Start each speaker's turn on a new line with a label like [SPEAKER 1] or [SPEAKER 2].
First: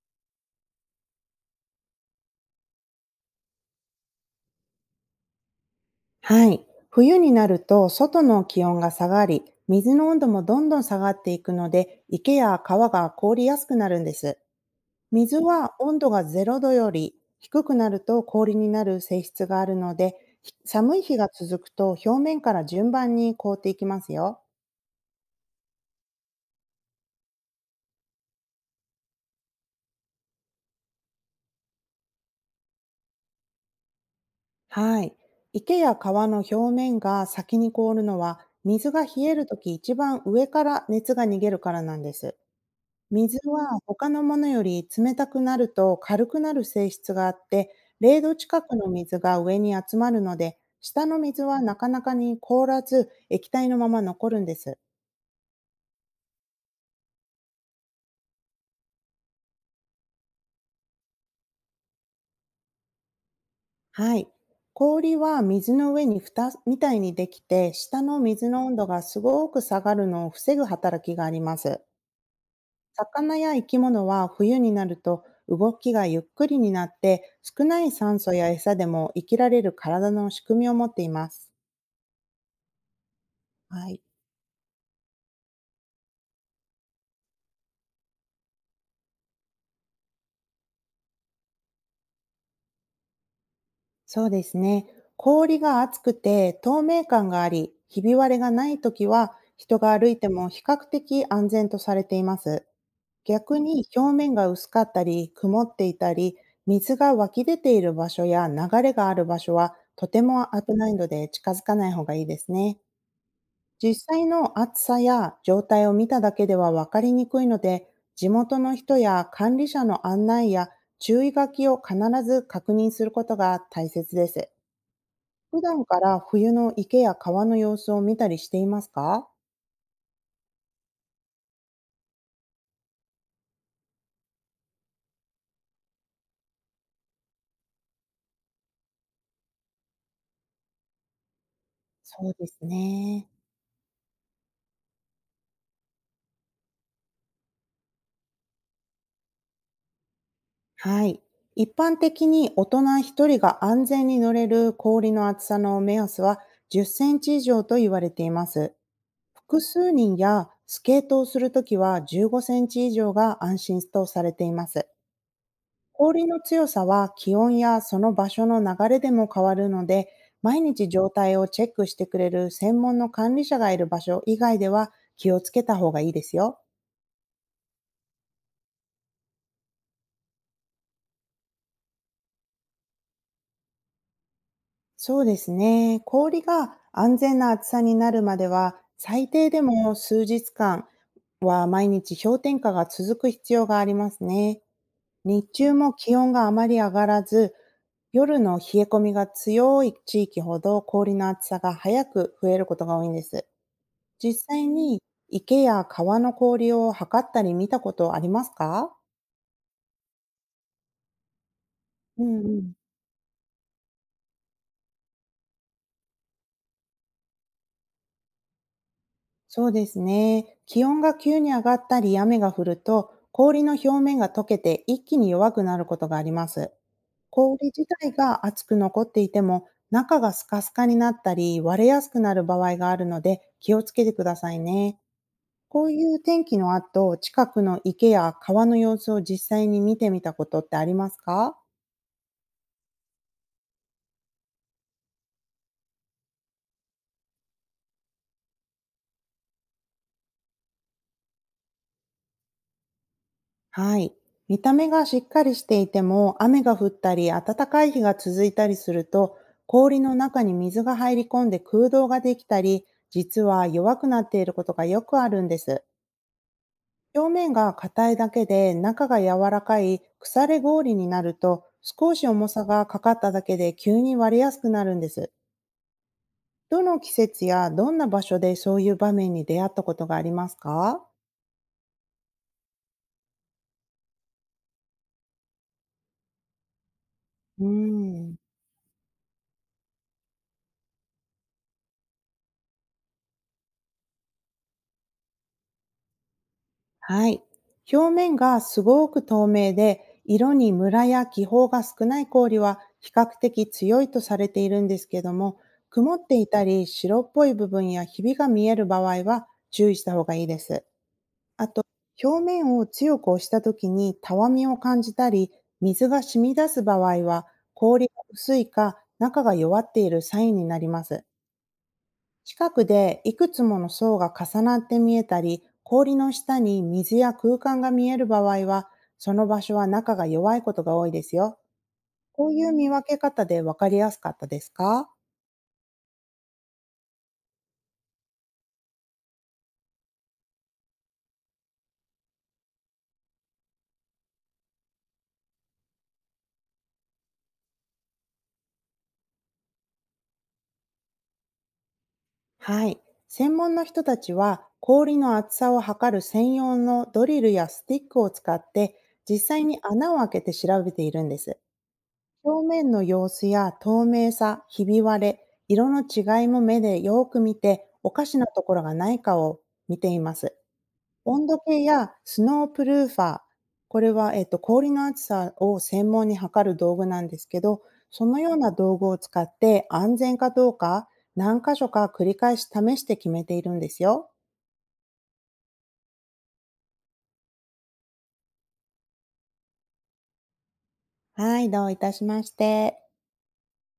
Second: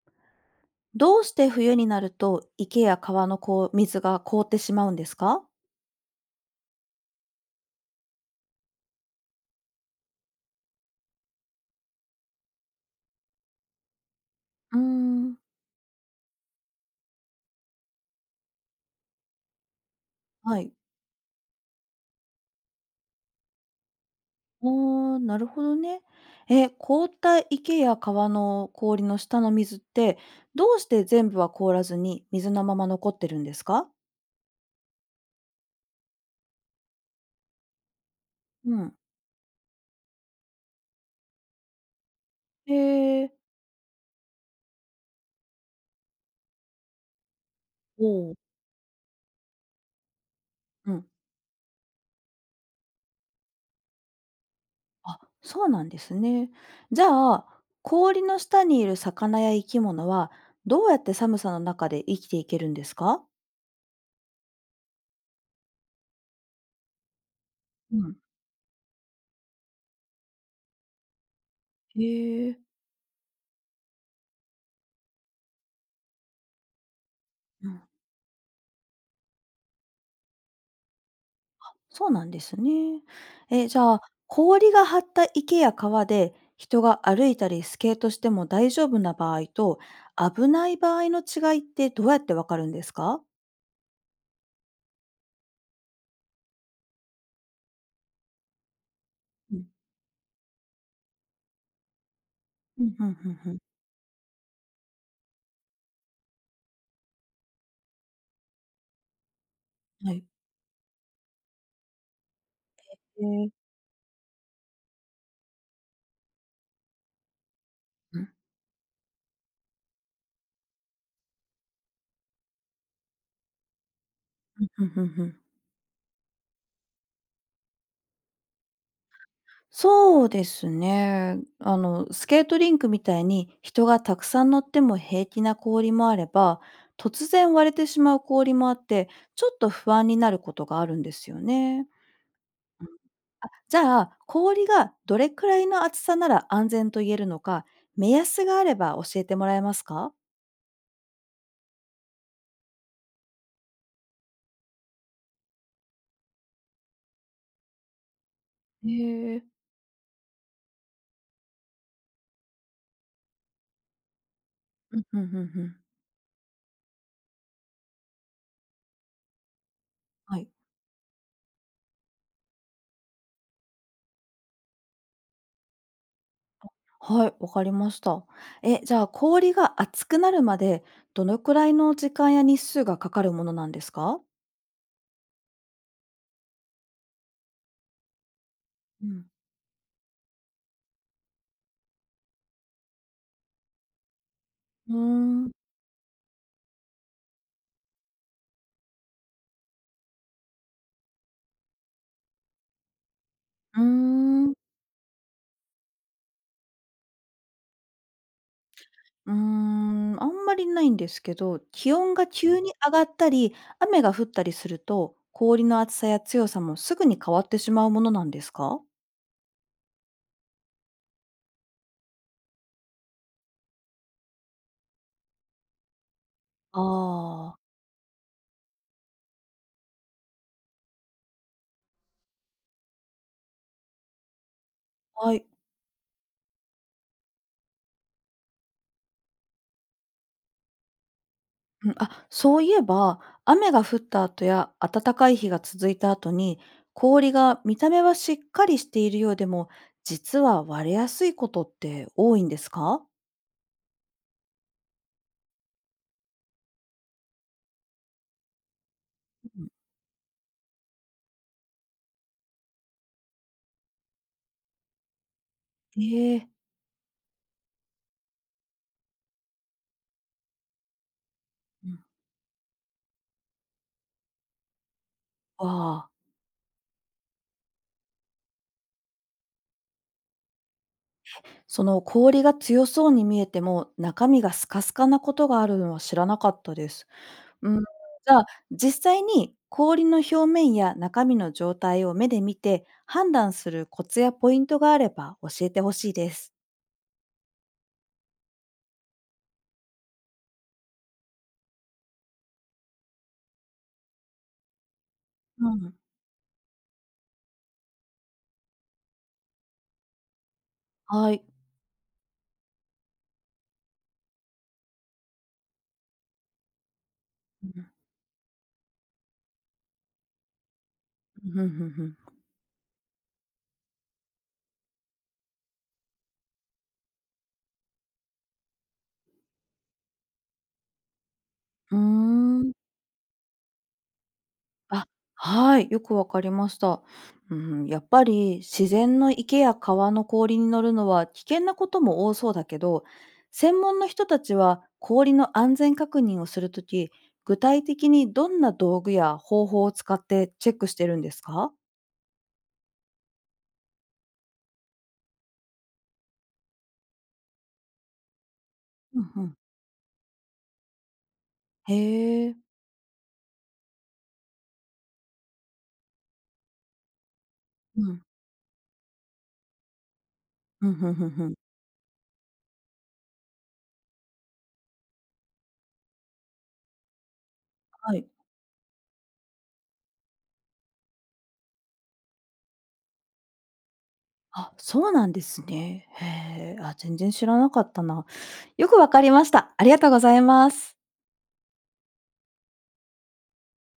[SPEAKER 1] どうして冬になると池や川の水が凍ってしまうんですか？
[SPEAKER 2] はい。冬になると外の気温が下がり、水の温度もどんどん下がっていくので、池や川が凍りやすくなるんです。
[SPEAKER 1] うーん。
[SPEAKER 2] 水は温度が0度より低くなると氷になる性質があるので、ひ
[SPEAKER 1] はい。
[SPEAKER 2] 寒い日が続くと表面から順番に凍っていきますよ。
[SPEAKER 1] あー、なるほどね。え、凍った池や川の氷の下の水って、どうして全部は凍らずに水のまま残ってるんですか？
[SPEAKER 2] はい。池や川の表面が先に凍るのは、
[SPEAKER 1] う
[SPEAKER 2] 水
[SPEAKER 1] ん。
[SPEAKER 2] が冷えるとき一番上から熱が逃げるからなんです。
[SPEAKER 1] へえー。
[SPEAKER 2] 水は他のものより冷たくなると軽くなる性質があって、
[SPEAKER 1] お
[SPEAKER 2] 0度
[SPEAKER 1] ー。
[SPEAKER 2] 近くの水が上に集まるので、
[SPEAKER 1] う
[SPEAKER 2] 下
[SPEAKER 1] ん。
[SPEAKER 2] の水はなかなかに凍らず、液体のまま残るんです。
[SPEAKER 1] あ、そうなんですね。じゃあ、氷の下にいる魚や生き物は、どうやって寒さの中で生きていけるんですか？
[SPEAKER 2] はい。氷は水の上に蓋みたいにできて、
[SPEAKER 1] う
[SPEAKER 2] 下
[SPEAKER 1] ん。
[SPEAKER 2] の水の温度がすごく下がるのを防ぐ働きがあります。
[SPEAKER 1] へえー。
[SPEAKER 2] 魚や生き物は冬になると動きがゆっくりになって、少
[SPEAKER 1] う
[SPEAKER 2] な
[SPEAKER 1] ん。
[SPEAKER 2] い酸素や餌でも生きられる体の仕組みを持っています。
[SPEAKER 1] そうなんですね。え、じ
[SPEAKER 2] は
[SPEAKER 1] ゃ
[SPEAKER 2] い。
[SPEAKER 1] あ、氷が張った池や川で人が歩いたりスケートしても大丈夫な場合と、危ない場合の違いってどうやってわかるんですか？
[SPEAKER 2] そうですね。氷が厚くて透明感があり、ひび割れがないときは、
[SPEAKER 1] うん、
[SPEAKER 2] 人が歩いても比較的安全とされています。
[SPEAKER 1] うん。ふんふんふん。
[SPEAKER 2] 逆に表面が薄かったり、曇っていたり、水が湧き出ている場所や流れがある場所は、と
[SPEAKER 1] は
[SPEAKER 2] て
[SPEAKER 1] い。
[SPEAKER 2] も危ないので近づかない方がいいですね。
[SPEAKER 1] へえ。
[SPEAKER 2] 実際の厚さや状態を見ただけでは分かりにくいので、
[SPEAKER 1] う
[SPEAKER 2] 地
[SPEAKER 1] ん、
[SPEAKER 2] 元の人や管理者の案内や注意書きを必ず確認することが大切です。
[SPEAKER 1] ふんふんふん。
[SPEAKER 2] 普段から冬の池や川の様子を見たりしていますか？
[SPEAKER 1] そうですね。あの、スケートリンクみたいに人がたくさん乗っても平気な氷もあれば、突然割れてしまう氷もあって、ちょっと不安になることがあるんですよね。
[SPEAKER 2] そうですね。
[SPEAKER 1] あ、じゃあ、氷がどれくらいの厚さなら安全と言えるのか、目安があれば教えてもらえますか？
[SPEAKER 2] はい。一般的に大人一人が安全に乗れる氷の厚さの目安は10センチ以上と言われています。
[SPEAKER 1] へえ。
[SPEAKER 2] 複数人やスケートをするときは15センチ以上が安心とされています。
[SPEAKER 1] うん、うんうんうん。
[SPEAKER 2] 氷の強さは気温やその場所の流れでも変わるので、
[SPEAKER 1] はい。
[SPEAKER 2] 毎日状態をチェックしてくれる専門の管理者がいる場所以外では気をつけた方がいいですよ。
[SPEAKER 1] はい、わかりました。え、じゃあ、氷が厚くなるまで、どのくらいの時間や日数がかかるものなんですか？
[SPEAKER 2] そうですね。氷が安全な厚さになるまでは、
[SPEAKER 1] うん。
[SPEAKER 2] 最低でも数日間は毎日氷点下が続く必要がありますね。
[SPEAKER 1] うー
[SPEAKER 2] 日
[SPEAKER 1] ん。
[SPEAKER 2] 中も気温があまり上がらず、夜の冷え込みが強い地域ほど氷の厚さが早く増えることが多いんです。
[SPEAKER 1] うー
[SPEAKER 2] 実
[SPEAKER 1] ん。
[SPEAKER 2] 際に池や川の氷を測ったり見たことありますか？
[SPEAKER 1] うーん、あんまりないんですけど、気温
[SPEAKER 2] う
[SPEAKER 1] が
[SPEAKER 2] ん
[SPEAKER 1] 急
[SPEAKER 2] うん。
[SPEAKER 1] に上がったり、雨が降ったりすると、氷の厚さや強さもすぐに変わってしまうものなんですか？
[SPEAKER 2] そうですね。気温が急に上がったり雨が降ると、氷の表面が溶けて一気に弱くなることがあります。
[SPEAKER 1] あ。あ、
[SPEAKER 2] 氷自体が熱く残っていても、中がスカスカになったり割れやすくなる場合があるので気をつけてくださいね。
[SPEAKER 1] はい。
[SPEAKER 2] こういう天気の後、近くの池や川の様子を実際に見てみたことってありますか？
[SPEAKER 1] うん、あ、そういえば、雨が降った後や暖かい日が続いた後に、氷が見た目はしっかりしているようでも、実は割れやすいことって多いんですか？
[SPEAKER 2] はい。見た目がしっかりしていても、雨が降ったり、暖かい日が続いたりすると、
[SPEAKER 1] うん。
[SPEAKER 2] 氷の中に水が入り込んで空洞ができたり、実は弱くなっていることがよくあるんです。
[SPEAKER 1] ええ。
[SPEAKER 2] 表面が硬いだけで、中が柔らかい腐れ氷になると、
[SPEAKER 1] うん、
[SPEAKER 2] 少し重さがかかっただけで急に割れやすくなるんです。
[SPEAKER 1] わあ。
[SPEAKER 2] どの季節やどんな場所でそういう場面に出会ったことがありますか？
[SPEAKER 1] その氷が強そうに見えても、中身がスカスカなことがあるのは知らなかったです。
[SPEAKER 2] うー
[SPEAKER 1] うん、じ
[SPEAKER 2] ん。
[SPEAKER 1] ゃあ、実際に氷の表面や中身の状態を目で見て判断するコツやポイントがあれば教えてほしいです。
[SPEAKER 2] はい。表面がすごく透明で、色にムラや気泡が少ない氷は比較的強いとされているんですけども、
[SPEAKER 1] うん。
[SPEAKER 2] 曇っていたり白っぽい部分やひびが見える場合は注意した方がいいです。
[SPEAKER 1] はい。
[SPEAKER 2] あと、表面を強く押した時にたわみを感じたり、水が染み出す場合は
[SPEAKER 1] うん、
[SPEAKER 2] 氷が薄いか中が弱っているサインになります。
[SPEAKER 1] ふんふんふん。
[SPEAKER 2] 近くでいくつもの層が重なって見えたり、氷の下に水や空間が見える場合は、その場所は中が弱いことが多いですよ。
[SPEAKER 1] うー
[SPEAKER 2] こういう
[SPEAKER 1] ん。
[SPEAKER 2] 見分け方で分かりやすかったですか？
[SPEAKER 1] あ、はい、よくわかりました。うん、やっぱり自然の池や川の氷に乗るのは危険なことも多そうだけど、専門の人たちは氷の安全確認をするとき、具体的にどんな道具や方法を使ってチェックしてるんですか？
[SPEAKER 2] はい。専門の人たちは、氷の厚さを測る専用のドリルやスティックを使って、
[SPEAKER 1] うん
[SPEAKER 2] 実
[SPEAKER 1] うん。
[SPEAKER 2] 際に穴を開けて調べているんです。
[SPEAKER 1] へえ。
[SPEAKER 2] 表面の様子や透明さ、ひび割れ、色の違いも目でよーく見て、
[SPEAKER 1] う
[SPEAKER 2] お
[SPEAKER 1] ん。
[SPEAKER 2] かしなところがないかを見ています。
[SPEAKER 1] うん、ふんふんふ
[SPEAKER 2] 温
[SPEAKER 1] ん。
[SPEAKER 2] 度計やスノープルーファー、これは、氷の厚さを専門に測る道具なんですけど、
[SPEAKER 1] は
[SPEAKER 2] そ
[SPEAKER 1] い。
[SPEAKER 2] のような道具を使って安全かどうか、何箇所か繰り返し試して決めているんですよ。
[SPEAKER 1] あ、そうなんですね。へえ。あ、全然知らなかったな。よくわかりました。ありがとうございます。
[SPEAKER 2] はい、どういたしまして。